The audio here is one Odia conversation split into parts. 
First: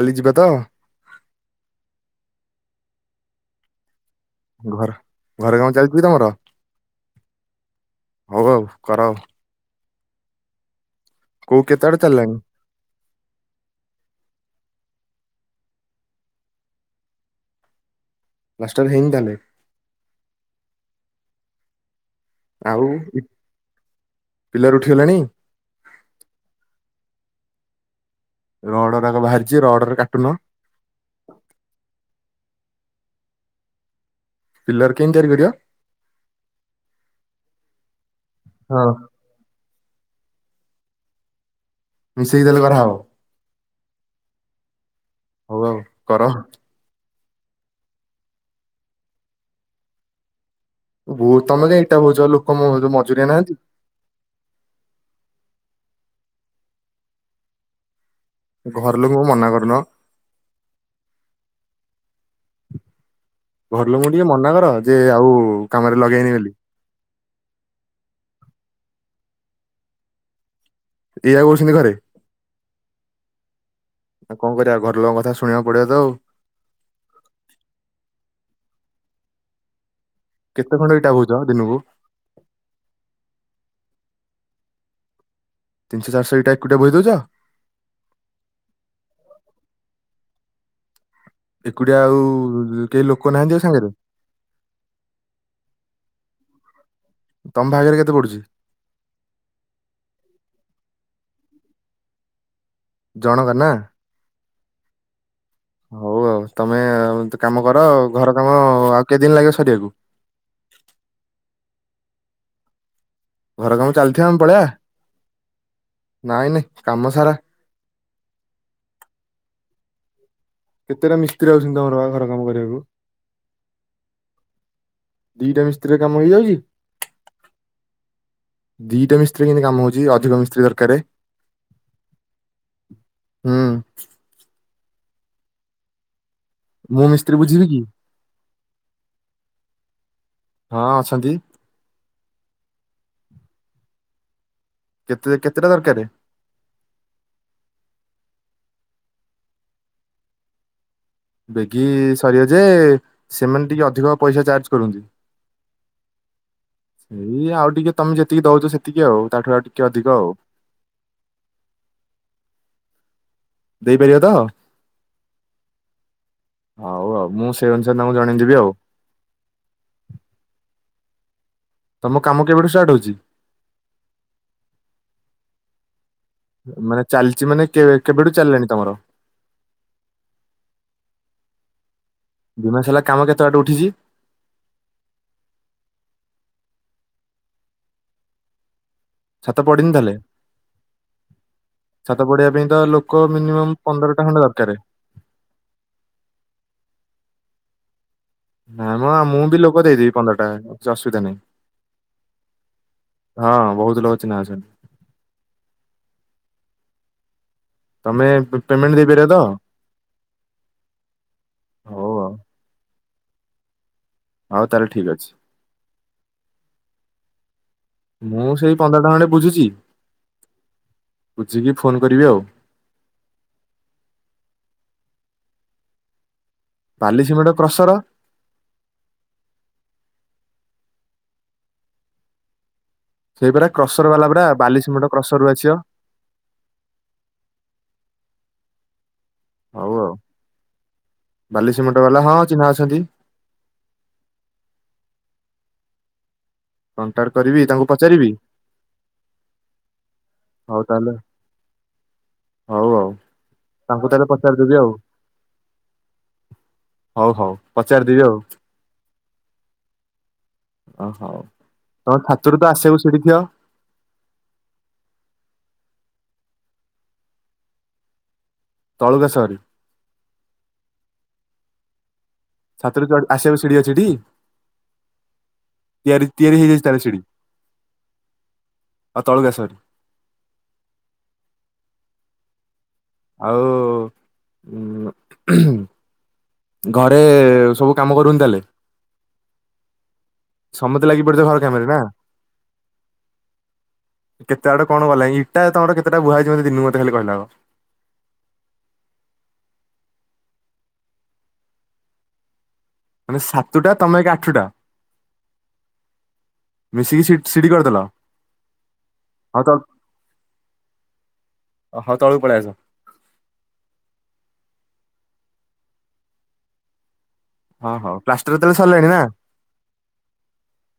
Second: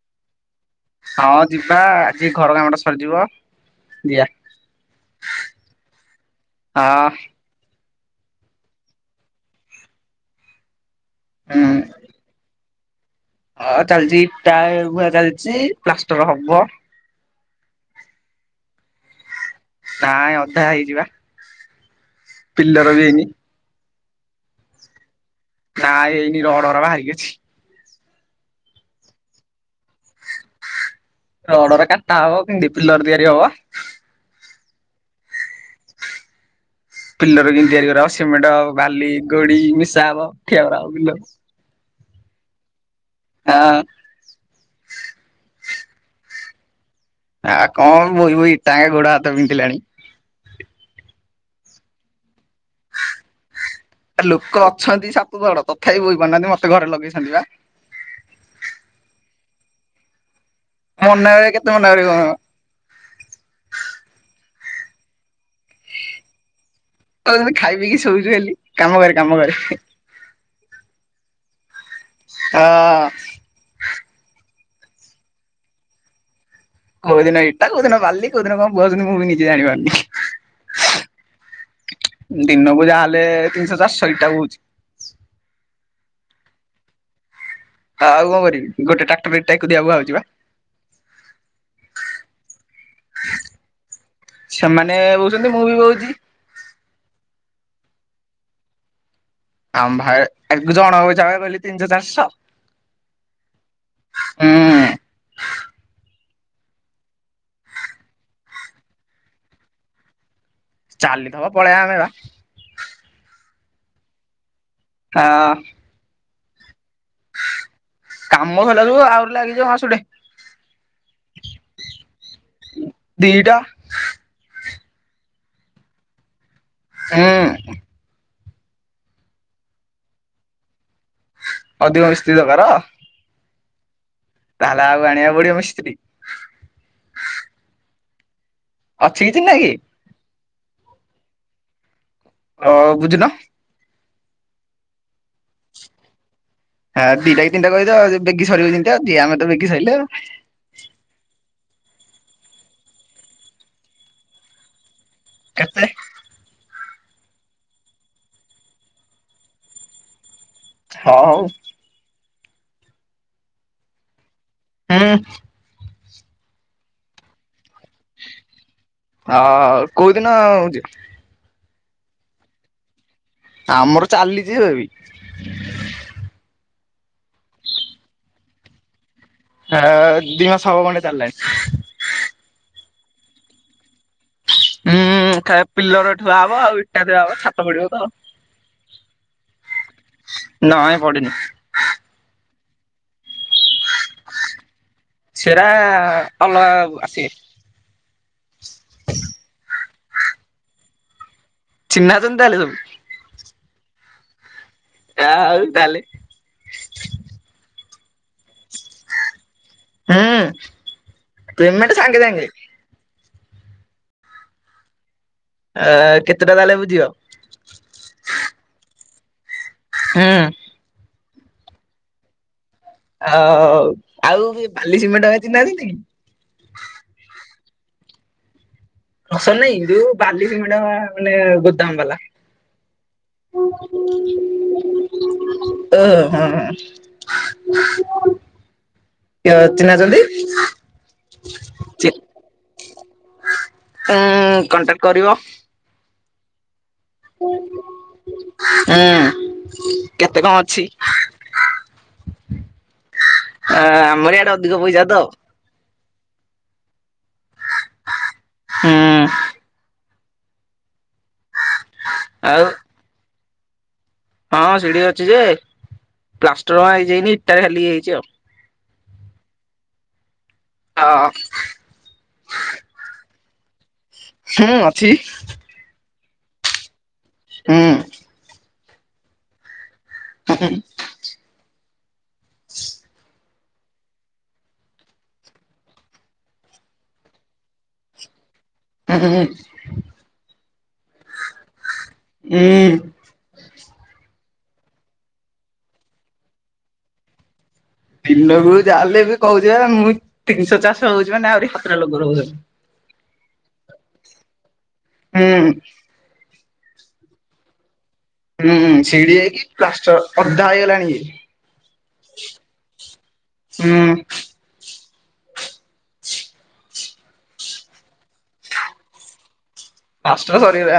କାଲି ଯିବା ତ। ହଁ ଯିବା ଆଜି ଘର କାମଟା ସରିଯିବ ଯିବା। ଘର ଘର କାମ ଚାଲିଛି କି ତମର ହଁ ହଉ ଆଉ କର ଆଉ। କୋଉ ହୁଁ। କେତେବାଟ ଚାଲିଲାଣି। ହଁ ଚାଲିଛି ଇଟା ବୁହା ଚାଲିଛି ପ୍ଲାଷ୍ଟର ହବ। ପ୍ଲାଷ୍ଟର ହେଇନି ତାହାଲେ। ନାଇଁ ଅଧା ହେଇଛି ବା। ଆଉ ପିଲର୍ ଉଠିଗଲାଣି। ନା ହେଇନି ରଡଗୁରା ବାହାରିକି ଅଛି। ରଡଗୁରାକ ବାହାରିଛି ରଡରେ କାଟୁନ। ରଡଗୁରା କାଟା ହବ କେମିତି ପିଲର୍ ତିଆରି ହବ ବା। ପିଲର୍ କେମିତି ତିଆରି କରିବ। ପିଲର କେମତି ତିଆରି କରାହବ ସିମେଣ୍ଟ ହଁ। ବାଲି ଗୋଡି ମିଶା ହବ ଠିଆ କରାହବ ଫିଲ୍ମ୍ ମିଶେଇ ତାହେଲେ କରାହବ। ହଁ। ହଉ ଆଉ କର। ଆ କଣ ବୋହି ବୋହି ଇଟା ଗୋଡ ହାତ ବିନ୍ଧିଲାଣି। ଭୁଲ୍ ତମେ ତ ଇଟା ବୋହୁଛ ଲୋକ ମ ମଜୁରିଆ ନାହାନ୍ତି। ଆ ଲୋକ ଅଛନ୍ତି ସାତ ଜଣ ତଥାପି ବୋହି ପାରୁନାହାନ୍ତି ମତେ ଘରେ ଲଗେଇଛନ୍ତି ବା। ଘର ଲୋକଙ୍କୁ ମନା କରୁନ। ମନା ଯେ କେତେ ମନା କରିବ। ଘର ଲୋକଙ୍କୁ ଟିକେ ମନା କର ଯେ ଆଉ କାମରେ ଲଗେଇବେନି ବୋଲି। କହୁଛନ୍ତି ଖାଇ ପିଇକି ଶୋଉଛୁ ଖାଲି କାମ କରେ କାମ କରେ। ଏୟା କହୁଛନ୍ତି ଘରେ। ହଁ। ଆ କଣ କରିବା ଘରଲୋକଙ୍କ କଥା ଶୁଣକୁ ପଡିବ ତ ଆଉ। କୋଉ ଦିନ ଇଟା କୋଉ ଦିନ ବାଲି କୋଉ ଦିନ କଣ ବ ମୁଁ ବି ନିଜେ ଜାଣି ପାରୁନି। କେତେ ଖଣ୍ଡ ଇଟା ବୋହିଚ ଦିନ କୁ। ଦିନକୁ ଯାହାହେଲେ ତିନିଶହ ଚାରିଶରି ଇଟା ବୋଉଛି। ତିନିଶହ ଚାରିଶ ଇଟା ଏକୁଟିଆ ବୋହି ଦଉଛନ୍ତି? ହଁ ଆଉ କଣ କରିବି ଗୋଟେ ଟ୍ରାକ୍ଟର ଇଟା ଏକୁଟିଆ ବୁହାହୋଉଛି ପା। ଏକୁଟିଆ ଆଉ କେହି ଲୋକ ନାହାଁନ୍ତି ଆଉ ସାଙ୍ଗରେ? ସେମାନେ ବୋହୁଛନ୍ତି ମୁଁ ବି ବୋହୁଛି। ତମ ଭାଗରେ କେତେ ପଡୁଚି? ଆମ୍ ଭାଏ ଏକ ଜଣ କୁ ଯାଏ ବୋଲି ତିନଶ ଚାରଶ ଜଣଙ୍କ ନା ହୁଁ। ହଉ ଆଉ ତମେ କାମ କର ଆଉ ଘର କାମ ଆଉ କେଦିନ ଲାଗିବ ସରିବାକୁ? ଚାଲିଥବ ପଲେଇବା ଆମେ ବା। ଘର କାମ ଚାଲଥିବା ଆମେ ପଳେଇଆ। ଆ ନାଇଁ ନାଇଁ କାମ ସାରା କାମ ସଇଲା ଯୋଗୁ ଆହୁରି ଲାଗିଯିବ ମାସଟେ। କେତେଟା ମିସ୍ତ୍ରୀ ଅଛନ୍ତି ତମର ବା ଘର କାମ କରିବାକୁ ଦିଟା ଦିଟା ମିସ୍ତ୍ରୀରେ କାମ ହେଇଯାଉଚି ହୁଁ। ଦିଟା ମିସ୍ତ୍ରୀ କେମତି କାମ ହଉଚି ଅଧିକ ମିସ୍ତ୍ରୀ ଦରକାରେ। ଅଧିକ ମିସ୍ତ୍ରୀ ଦକାର। ହୁଁ। ତାହେଲେ ଆଉ ଆଣିଆକୁ ପଡିବ ମିସ୍ତ୍ରୀ ମୁଁ ମିସ୍ତ୍ରୀ ବୁଝିବି କି? ଅଛି କି ଚିହ୍ନାକି? ହଁ ଅଛନ୍ତି। ହ ବୁଝିଲ। କେତେ କେତେଟା ଦରକାର? ଆ ଦିଟା କି ତିନଟା କହିଦବ ଆ ବେଗି ସରିବ ଯେନ୍ତୀ ଆ ଦିଆଙ୍କ ତ ବେଗି ସିଇଲା। ବେଗି ସରିବ ଯେ ସେମାନେ ଟିକେ ଅଧିକ ପଇସା ଚାର୍ଜ କରନ୍ତି। କେତେ? ଏଇ ଆଉ ଟିକେ ତମେ ଯେତିକି ଦଉଚ ସେତିକି ଆଉ ତାଠୁ ଆଉ ଟିକେ ଅଧିକ ଆଉ। ହଉ। ଦେଇପାରିବ ତ ହୁଁ। ହଉ ଆଉ ମୁଁ ସେଇ ଅନୁସାରେ ତାଙ୍କୁ ଜଣେଇ ଦେବି ଆଉ। ହଁ କୋଉଦିନ ହଉଚି ତମ କାମ କେବେଠୁ ଷ୍ଟାର୍ଟ ହଉଚି? ଆମର ଚାଲିଛି ଏବେବି। ମାନେ ଚାଲଚି ମାନେ କେ କେବେଠୁ ଚାଲିଲାଣି ତମର ଆ ଦିମାସ ହବ ଖଣ୍ତେ ଚାଲିଲାଣି। ଦିମାସ ହେଲା କାମ କେତେ ବାଟେ ଉଠିଛି ହୁଁ ଖା ପିଲର ଠୁଆ ହବ ଆଉ ଇଟା ଥୁଆ ହବ ଛାତ ପଡିବ ତ। ଛାତ ପଡିନି ତାହେଲେ ନାଇଁ ପଡିନି ଛାତ ପଢିବା ପାଇଁ ତ ଲୋକ ମିନିମମ୍ ପନ୍ଦରଟା ଖଣ୍ତେ ଦରକାରେ। ସେରା ଅଲଗା ଆସିବେ। ନା ମ ମୁଁ ବି ଲୋକ ଦେଇଦେବି ପନ୍ଦର ଟା କିଛି ଅସୁବିଧା ନାହିଁ। ଚିହ୍ନା ଅଛନ୍ତି ତାହେଲେ ସବୁ। ହଁ ବହୁତ ଲୋକ ଚିହ୍ନା ଅଛନ୍ତି। ଯା ଆଉ ଡାଲି। ତମେ ପେ ପେମେଣ୍ଟ ଦେଇପାରିବ ତ ହୁଁ ପେମେଣ୍ଟ ହଉ ସାଙ୍ଗେ ଆଉ ସାଙ୍ଗେ। ହଉ ତା ହେଲେ ଠିକ୍ ଅଛି। ଅ କେତେଟା ତା ହେଲେ ବୁଝିବ? ମୁଁ ସେଇ ପନ୍ଦରଟା ଖଣ୍ଡେ ବୁଝିଛି। ହଁ। ବୁଝିକି ଫୋନ୍ କରିବି ଆଉ। ଆଉ ଆଉ ବାଲି ସିମେଣ୍ଟ [unintelligible] ବାଲି, ସିମେଣ୍ଟ, କ୍ରସର। କ୍ରସର ନାଇଁ ଯୋଉ ବାଲି ସିମେଣ୍ଟ ମାନେ ଗୋଦାମ ବାଲା। ସେଇ ପରା କ୍ରସର ବାଲା ପୁରା ବାଲି ସିମେଣ୍ଟ କ୍ରସର ରୁ ଆସିବ। ଓ ହଁ କିଏ ହଉ ଚିହ୍ନା ଆଉ ଅଛନ୍ତି? ବାଲି ସିମେଣ୍ଟ ବାଲା ହଁ ଚିହ୍ନା ଅଛନ୍ତି। ଏଁ କଣ୍ଟାକ୍ଟ କରିବ। କଣ୍ଟାକ୍ଟ କରିବି ତାଙ୍କୁ ପଚାରିବି। ଉଁ। କେତେ କଣ ହଉ ଅଛି? ତାହେଲେ ହଉ ଆଉ ଆ ତାଙ୍କୁ ତାହେଲେ ଆମରି ଆଡେ ପଚାରିଦେବି ଅଧିକ ଆଉ ପଇସା ତ। ହଉ ହଉ ପଚାରିଦେବି ଆଉ। ହୁଁ। ଓ ହଉ। ତମ ଛାତରୁ ଆଉ ଆସିବାକୁ ସିଡ଼ି ଥିବ? ହଁ, ସିଡି ଅଛି ଯେ ପ୍ଲାଷ୍ଟର ହେଇଯାଇନି ଇଟା ଖାଲି ହେଇଛି ଆଉ। ତଳକୁ ଆସ ବାହାରି। ହଁ। ଛାତରୁ ଚଢ୍ ଆସିବାକୁ ସିଡି ଅଛି ଟି? ହୁଁ ଅଛି। ତିଆରି ତିଆରି ହେଇଯାଇଛି ତା ହେଲେ ସିଡ଼ି? ହୁଁ। ଅ ତଳକୁ ଆସ ବାହାରି। ହଁ ହୁଁ ହୁଁ। ହ ଆଉ ହୁଁ। ଘରେ ସବୁ କାମ କରୁଛନ୍ତି ତାହେଲେ। ହୁଁ ହୁଁ ହୁଁ। ସମସ୍ତେ ଲାଗି ପଡିଥିବେ ଘର କାମରେ ନା। ହୁଁ। କେତେ ଆଡେ କଣ ଗଲାଣି ଇଟା ତମର କେତେଟା ବୁହା ହେଇଛିି ମୋତେ ଦିନକୁ ମୋତେ ଖାଲି କହିଲ ଆଗ? ଦିନକୁ ଯାହା ହେଲେ ବି କହୁଛି ବା ମୁଁ ତିନଶହ ଚାରଶହ ହଉଛି ମାନେ ଆହୁରି ସାତଟା ଲୋକର। [unintelligible] ମାନେ ସାତୁଟା ତମେ ଏକ ଆଠୁଟା? ହୁଁ। ମିଶିକି ସିଡ୍ ସିଡି କରିଦେଲ? ହୁଁ, ସିଡି ହଉ ହେଇକି ତଳ ପ୍ଲାଷ୍ଟର ଅଧା ହେଇଗଲାଣି ଇଏ। ହଉ ତଳକୁ ପଳେଇ ଆସ ହୁଁ। ହଁ ହଉ ପ୍ଲାଷ୍ଟର ତା ହେଲେ ସରିଲଣି ନା? ପ୍ଲାଷ୍ଟର ସରିଲା,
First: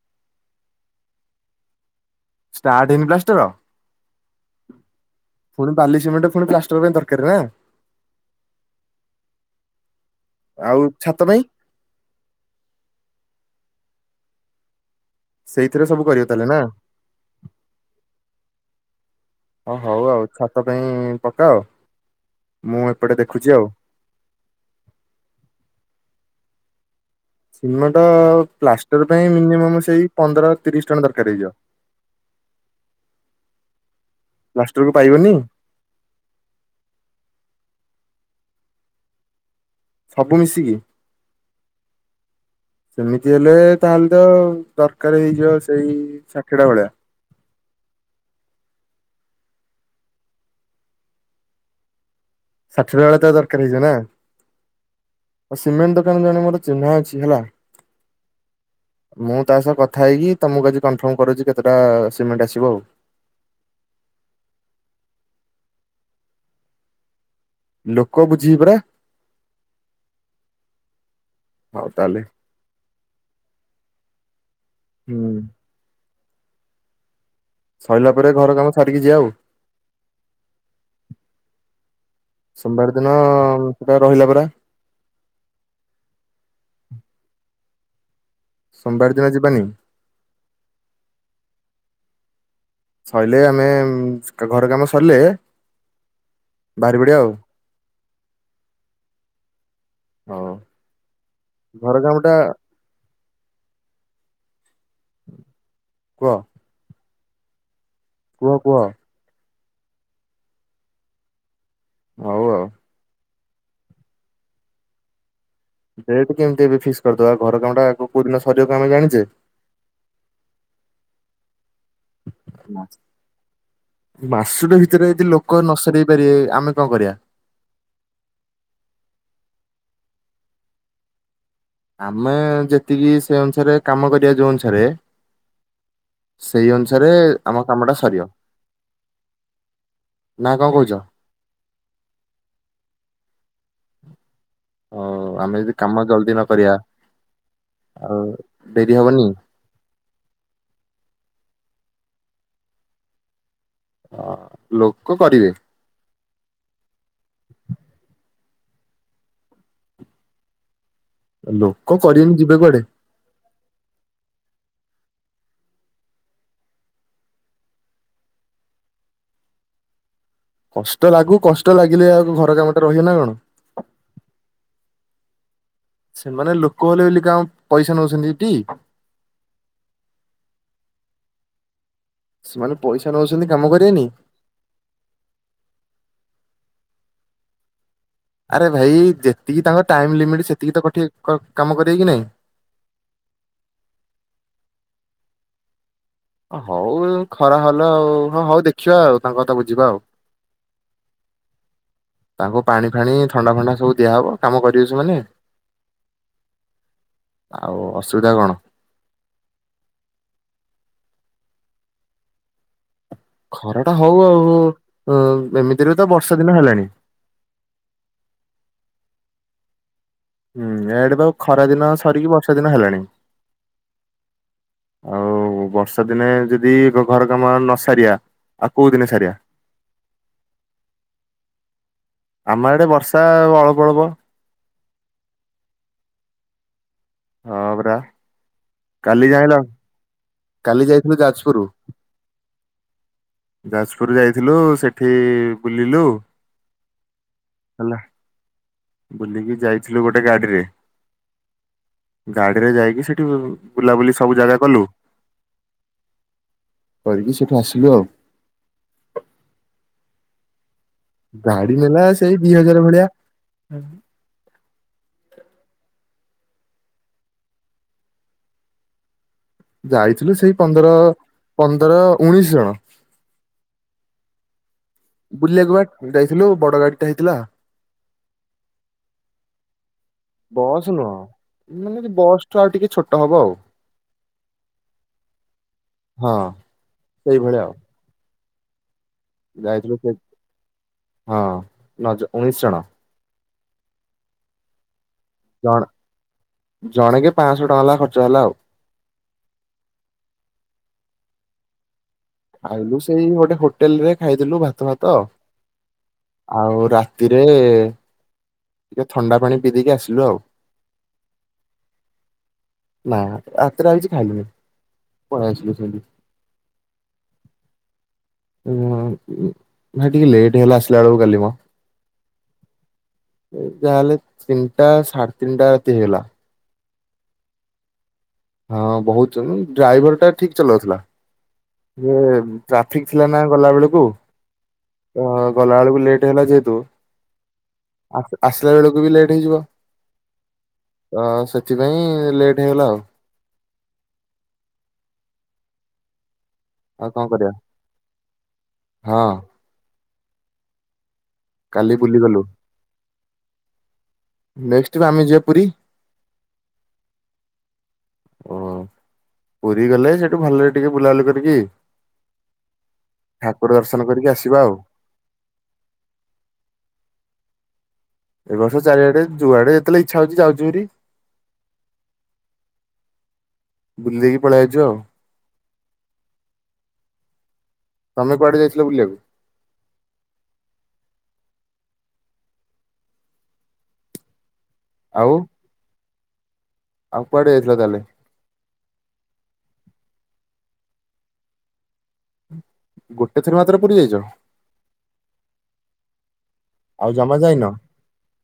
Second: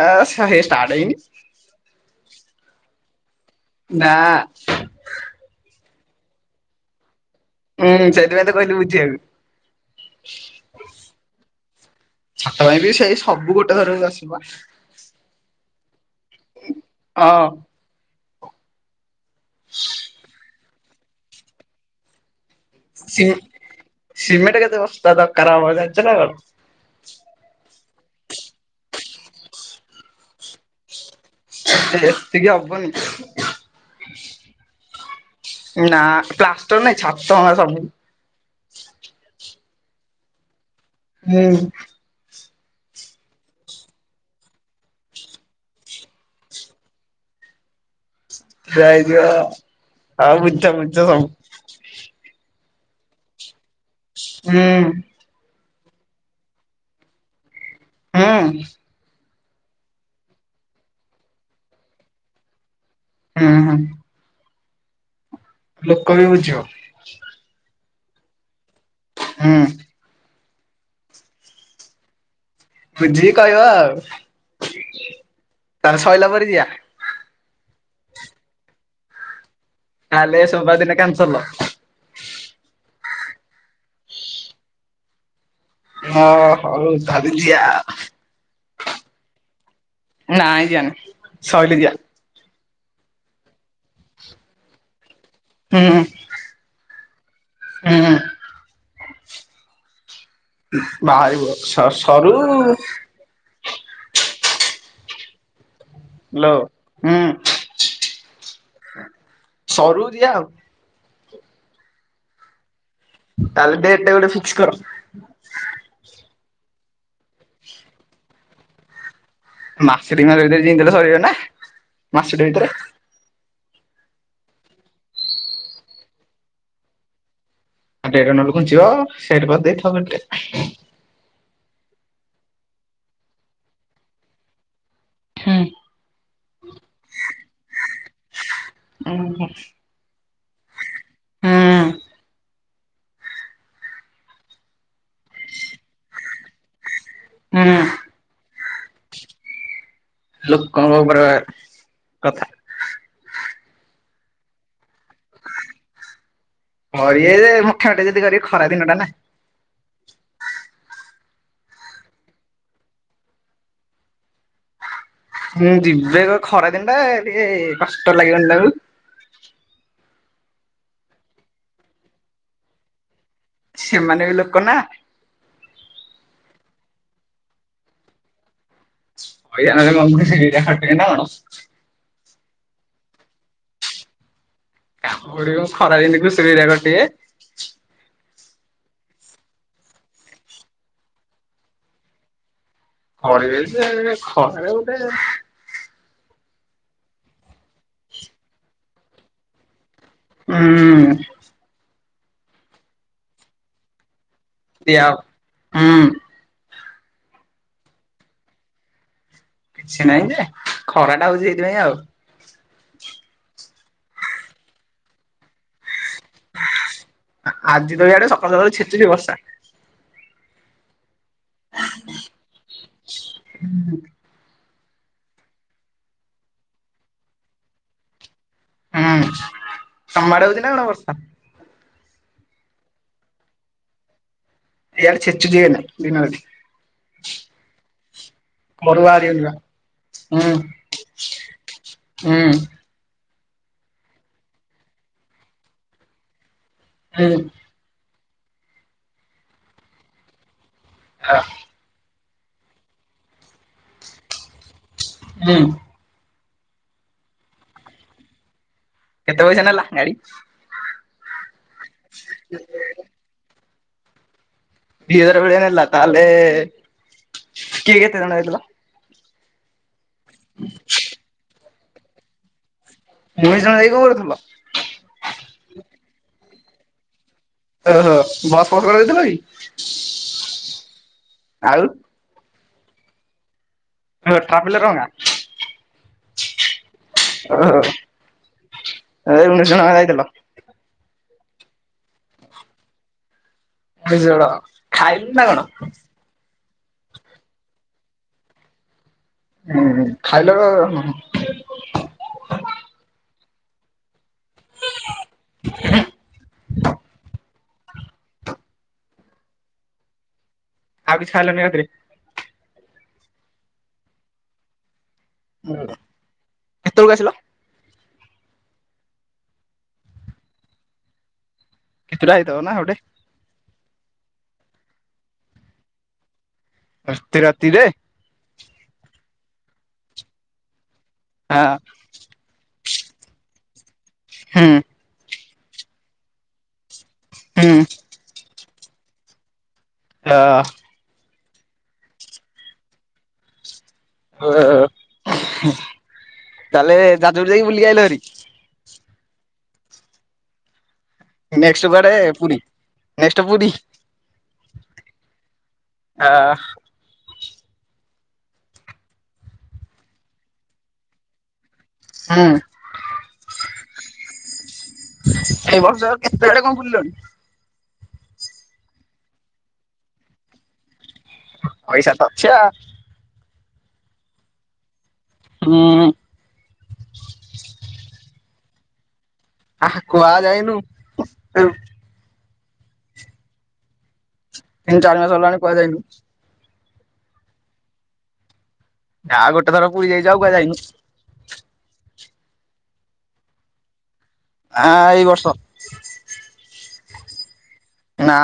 ହେ ଷ୍ଟାର୍ଟ ହେଇନି। ଷ୍ଟାର୍ଟ ହେଇନି ପ୍ଲାଷ୍ଟର? ନା। ପୁଣି ବାଲି ସିମେଣ୍ଟ ପୁଣି ପ୍ଲାଷ୍ଟର ପାଇଁ ଦରକାର ନା? ହୁଁ, ସେଥିପାଇଁ ତ କହିଲି ବୁଝିିବାକୁ। ଆଉ ଛାତ ପାଇଁ? ଛାତ ପାଇଁ ବି ସେଇ ସବୁ ଗୋଟେ ଥରକୁ ଆସିବା। ସେଇଥିରେ ସବୁ କରିବ ତା ହେଲେ ନା? ହଁ ଓ ହଉ ଆଉ ଛାତ ପାଇଁ ପକାଅ ମୁଁ ଏପଟେ ସି ଦେଖୁଛି ଆଉ। ସିମେଟ କେତେ ବସ୍ତା ଦରକାର ହବ ଯାଣିଛ ନା କଣ? ସିମଟ ପ୍ଲାଷ୍ଟର ପାଇଁ ମିନିମମ୍ ସେଇ ପନ୍ଦର ତିରିଶ ଟ୍ରନ ଦରକାର ହେଇଯିବ। ଏତିକି ହବନି ପ୍ଲାଷ୍ଟରକୁ ପାଇବନି? ନା ପ୍ଲାଷ୍ଟର ନାଇ ଛାଡ଼ ତ ଆମର ସବୁ। ସବୁ ମିଶିକି? ହୁଁ। ସେମିତି ହେଲେ ତାହେଲେ ତ ଦରକାର ହେଇଯିବ ସେଇ ଷାଠିଏଟା ଭଳିଆ। [unintelligible] ମିଛ ମିଛ ସବୁ। ସାଥୁଟା ବେଳେ ତୋର ଦରକାର ହେଇଯିବ ନା? ହୁଁ। ଆଉ ସିମେଣ୍ଟ ଦୋକାନ ଜଣେ ମୋର ଚିହ୍ନା ଅଛି ହେଲା। ହୁଁ। ମୁଁ ତା ସହ କଥା ହେଇକି ତମକୁ ଆଜି କନଫର୍ମ କରୁଛି କେତେଟା ସିମେଣ୍ଟ ଆସିବ ଆଉ। ହୁଁ ହୁଁ। ଲୋକ ବି ବୁଝିବ। ଲୋକ ବୁଝିିବି ପରା? ହୁଁ। ହଉ ତାହେଲେ। ବୁଝି କହିବା ଆଉ। ହୁଁ। ତାହେଲେ ସଇଲା ପରେ ଯିବା। ସରିଲା ପରେ ଘର କାମ ସାରିକି ଯିବା ଆଉ। ତହେଲେ ସୋମବାର ଦିନ କାନସଲ। ସୋମବାର ଦିନ ସେଟା ରହିଲା ପରା। ହଁ ହଉ ଧରିଛି ଆ ସୋମବାର ଦିନ ଯିବାନି। ନାଇ ଯିବାନି ସରିଲେ ଯିିବା। ସରିଲେ ଆମେ ଘର କାମ ସରିଲେ ହୁଁ ହୁଁ। ବାହାରି ପଡିବ ଆଉ। ହଉ ବାହାରିବ ସ ଘର କାମ ଟା ସରୁ କୁହ ହ୍ୟାଲୋ, ହୁଁ। କୁହ କୁହ? ସରୁ ଯିବା ଆଉ। ହଉ ଆଉ। ତାହେଲେ ଡେଟା ଗୋଟେ ଫିକ୍ସ କର। ଡେଟ୍ କେମିତି ଏବେ ଫିକ୍ସ କରିଦବା ଘର କାମଟା କୋଉ ଦିନ ସରିଯିବ କଣ ଆମେ ଜାଣିଛେ? ମାସଟି ର ଜିମିତି ହେଲେ ସରିବ ନା ମାସଟି ଭିତରେ? ମାସୁଟ ଭିତରେ ଯଦି ଲୋକ ନ ସରେଇ ପାରିବେ ଆମେ କଣ କରିବା? ଡେଟ୍ ନହେଲେ ଘୁଞ୍ଚିବ। [unintelligible] ଆମେ ଯେତିକି ସେ ଅନୁସାରେ କାମ କରିବା ଯୋଉ ଅନୁସାରେ ହୁଁ ସେଇ ଅନୁସାରେ ଆମ କାମ ଟା ସରିିବ। ଉଁ ହୁଁ। ନା କଣ କହୁଛ? ହ ଆମେ ଯଦି କାମ ଜଲଦି ନକରିଆ ହୁଁ ଆଉ ଡେରି ହବନି। ଲୋକଙ୍କ ଉପରେ କଥା। ହଁ ଲୋକ କରିବେ। ହ ଯେ ମୋଟାମୋଟି ଯଦି କରିବେ ଖରା ଦିନ ଟା ନା। ଲୋକ କରିବନି ଯିବେ କୁଆଡେ? ମୁଁ ଯିବି ଖରା ଦିନ ଟା ଟିକେ କଷ୍ଟ ଲାଗିବନି ତାକୁ କଷ୍ଟ ଲାଗୁ କଷ୍ଟ ଲାଗିଲେ ଆଉ ଘର କାମ ଟା ରହିବେ ନା କଣ। ସେମାନେ ବି ଲୋକ ନା। ସେମାନେ ଲୋକ ହେଲେ ବୋଲି କାଅଁ ପଇସା ନଉଛନ୍ତି କି ହମ ଆଣ [unintelligible] ସେମାନେ ପଇସା ନଉଚ଼ନ୍ତି କାମ କରିବେନି। କାମ କରିବ କଅଁ ଖରାଦିନେ ତ ସେଉରା ଗୋଟେ ଆରେ ଭାଇ ଯେତିକି ତାଙ୍କ ଟାଇମ ଲିମିଟ୍ ସେତିକି ତ କଠିକ କାମ କରିବେ କି ନାଇଁ। କରିବେ ଯେ ଏଖରାରେ ଗୋଟେ ହଉ ଏ ଖରା ହେଲା ଆଉ ହଁ ହଉ ଦେଖିବା ଆଉ ତାଙ୍କ କଥା ବୁଝିବା ଆଉ। ହୁଁ। ତାଙ୍କୁ ପାଣି ଫାଣି ଥଣ୍ଡା ଫଣ୍ଡା ସବୁ ଦିଆହବ କାମ କରିବେ ଦିଆ ସେମାନେ। ହୁଁ ଆଉ ଅସୁବିଧା କଣ? କିଛି ନାହିଁ ଯେ ଖରାଟା ହଉଚି ଏଇଥିପାଇଁ ଆଉ। ଖରା ଟା ହଉ ଆଉ ଏମିତିରେ ତ ବର୍ଷା ଦିନ ହେଲାଣି। ଆଜି ତ ଏଇଆଡେ ସକାଳୁ ସକାଳୁ ଛେଛିକି ବର୍ଷା। ହୁଁ ଏଆଡେ ତ ଖରା ଦିନ ସରିକି ବର୍ଷା ଦିନ ହେଲାଣି। ଆଉ ବର୍ଷା ଦିନେ ଯଦି ଘ ଘର କାମ ନସାରିବା। ଆଉ କୋଉଦିନେ ହୁଁ ସାରିଆ। ତମ ଆଡେ ହଉଛି ନା କଣ ବର୍ଷା? ଆମ ଆଡ଼େ ବର୍ଷା ଆଉ ଅଳ୍ପ ଅଳ୍ପ। ଇଆଡ଼େ [unintelligible] ହଁ ବରାା। ଘରୁ ବାହାରି କାଲି ହଉନି ବା ଜାଇଁଲ ହୁଁ କାଲି ଯାଇଥିଲୁ ଯାଜପୁର। ହୁଁ ଯାଜପୁର ଯାଇଥିଲୁ ସେଠି ବୁଲିଲୁ ହୁଁ। ହେଲା। ବୁଲିକି ଯାଇଥିଲୁ ଗୋଟେ ଗାଡିରେ ହଁ। ଗାଡିରେ ଯାଇକି ସେଠି ବୁଲାବୁଲି ସବୁ ଜାଗା କଲୁ। ହୁଁ। କରିକି ସେଠୁ ଆସିଲୁ ଆଉ। କେତେ ପଇସା ନେଲା ଗାଡି? ଗାଡି ନେଲା ସେଇ ଦି ହଜାର ଭଳିଆ। ଦିହଜାର ଭଳିଆ ନେଲା ତା ହେଲେ କିଏ କେତେଜଣ ଯାଇଥିଲା? ଯାଇଥିଲୁ ସେଇ ପନ୍ଦର ପନ୍ଦର ଉଣେଇଶି ଜଣ। ଦୁଇ ଜଣ ଯାଇଁକି କଅଁ କରୁଥିଲା? ବୁଲିଆକୁବା ଯାଇଥିଲୁ ବଡ ଗାଡି ଟା ହେଇଥିଲା। ଓହୋ ବସ୍ ଫସ ଯାଇଥିଲ କି ଆଉ। ତାଆଟୁ ଟିକେ ଛୋଟ ହବ ଆଉ। ହେଲେ ଟ୍ରାପ୍ ଲଗାଉଙ୍ଗା। ହଁ। ସେଇଭଳିଆ ହ ଆଉ ହ। ଯାଇଥିଲୁ କେ ହଁ ନଜ ଉଣେଇଶି ଜଣ। ବିଝଳ ଖାଇଚୁନା କଣ। ଜଣେ କି ପାଆଁଶହ ଟଙ୍କା ଲେକା ଖର୍ଚ୍ଚ ହେଲା ଆଉ। ହୁଁ ଉଁ ଖାଇଲ କଣ ଉଁ। ଖାଇଲୁ ସେଇ ଗୋଟେ ହୋ ହୋଟେଲ ରେ ଖାଇଥିଲୁ ଭାତ ଭାତ ଆଉ ରାତିରେ ଟିକେ ଥଣ୍ଡା ପାଣି ପିଦେଇକି ଆସିଲୁ ଆଉ। ଆଉ କିଛି ଖାଇଲନି ରାତିରେ? ନା ରାତିରେ ଆଉ କିଛି ଖାଲି ପଳେଇ ଆସିଲୁ [unintelligible] କେତେବେଳୁ ଆସିଲ? ଉ ଭାଇ ଟିକେ ଲେଟ୍ ହେଲା ଆସିଲା ବେଳକୁ ଟିକେ ମ। [unintelligible] ଯାହାହେଲେ ତିନିଟା ସାଢେ ତିନିଟା ରାତି ହେଇଗଲା। ଏତେ ରାତିରେ। ହଁ ବୋହୁତ ଡ୍ରାଇଭର ଟା ଠିକ୍ ଚଲାଉଥିଲା। ହଁ। ଇଏ ଟ୍ରାଫିକ ଥିଲା ନା ଗଲା ବେଳକୁ। ହଁ। ହ ଗଲା ବେଳକୁ ଲେଟ୍ ହେଲା ଯେହେତୁ ହଁ। ଆସିଲା ବେଳକୁ ବି ଲେଟ୍ ହେଇଯିବ। ହ ହ ସେଥିପାଇଁ ଲେଟ୍ ହେଇଗଲା ଆଉ। ଓ ତାହେଲେ ଆଉ [unintelligible] କଣ କରିବା ଯାଇକି ବୁଲିକି ଆଇିଲ ଭାରି। ହଁ। ନେକ୍ସଟ କାଲି କୁଆଡ଼େ ବୁଲିଗଲୁ। ପୁରୀ ନେକ୍ସଟ ପୁରୀ। ନେଷ୍ଟ ଆମେ ଯିବା ପୁରୀ ଆ ହୁଁ। ପୁରୀ ଗଲେ ସେଇଠୁ ଭଲରେ ଟିକେ ବୁଲାବଲୁ କରିକି ହଁ। ଠାକୁର ଦର୍ଶନ କରିକି ଆସିବା ଆଉ। ଏଇ ବର୍ଷ କେତେବେଳେ ବୁଲି [unintelligible] ଏ ବର୍ଷ ଚାରିଆଡେ ଯୁଆଡେ ଯେତେବେଳେ ଇଚ୍ଛା ହେଉଛି ଯାଉଚି ଭାରୀ। ପଇସା ତ ହିଁ। ବୁଲିଦେଇକି ପଲେଇ ଆସିବ ଆଉ। ହଁ। ତମେ କୁଡେ ଯାଇଥିଲ ବୁଲିବାକୁ? ଆ କୁହାଯାଇନୁ ଏ ତିନି ଚାରି ମାସ ଆଉ ହେଲାଣି କୁଆଡ଼େ [unintelligible] ଆଉ କୁଆଡେ ଯାଇଥିଲୁ ତାହେଲେ। ଯା ଗୋଟେ ଥର ପୁରୀ ଯାଇଚୁ [unintelligible] ଗୋଟେ ଥର ମାତ୍ର ପୁରୀ ଯାଇଚ? ଆ ଏଇ ବର୍ଷ। ଆଉ ଜମା ଯାଇନ? ନା।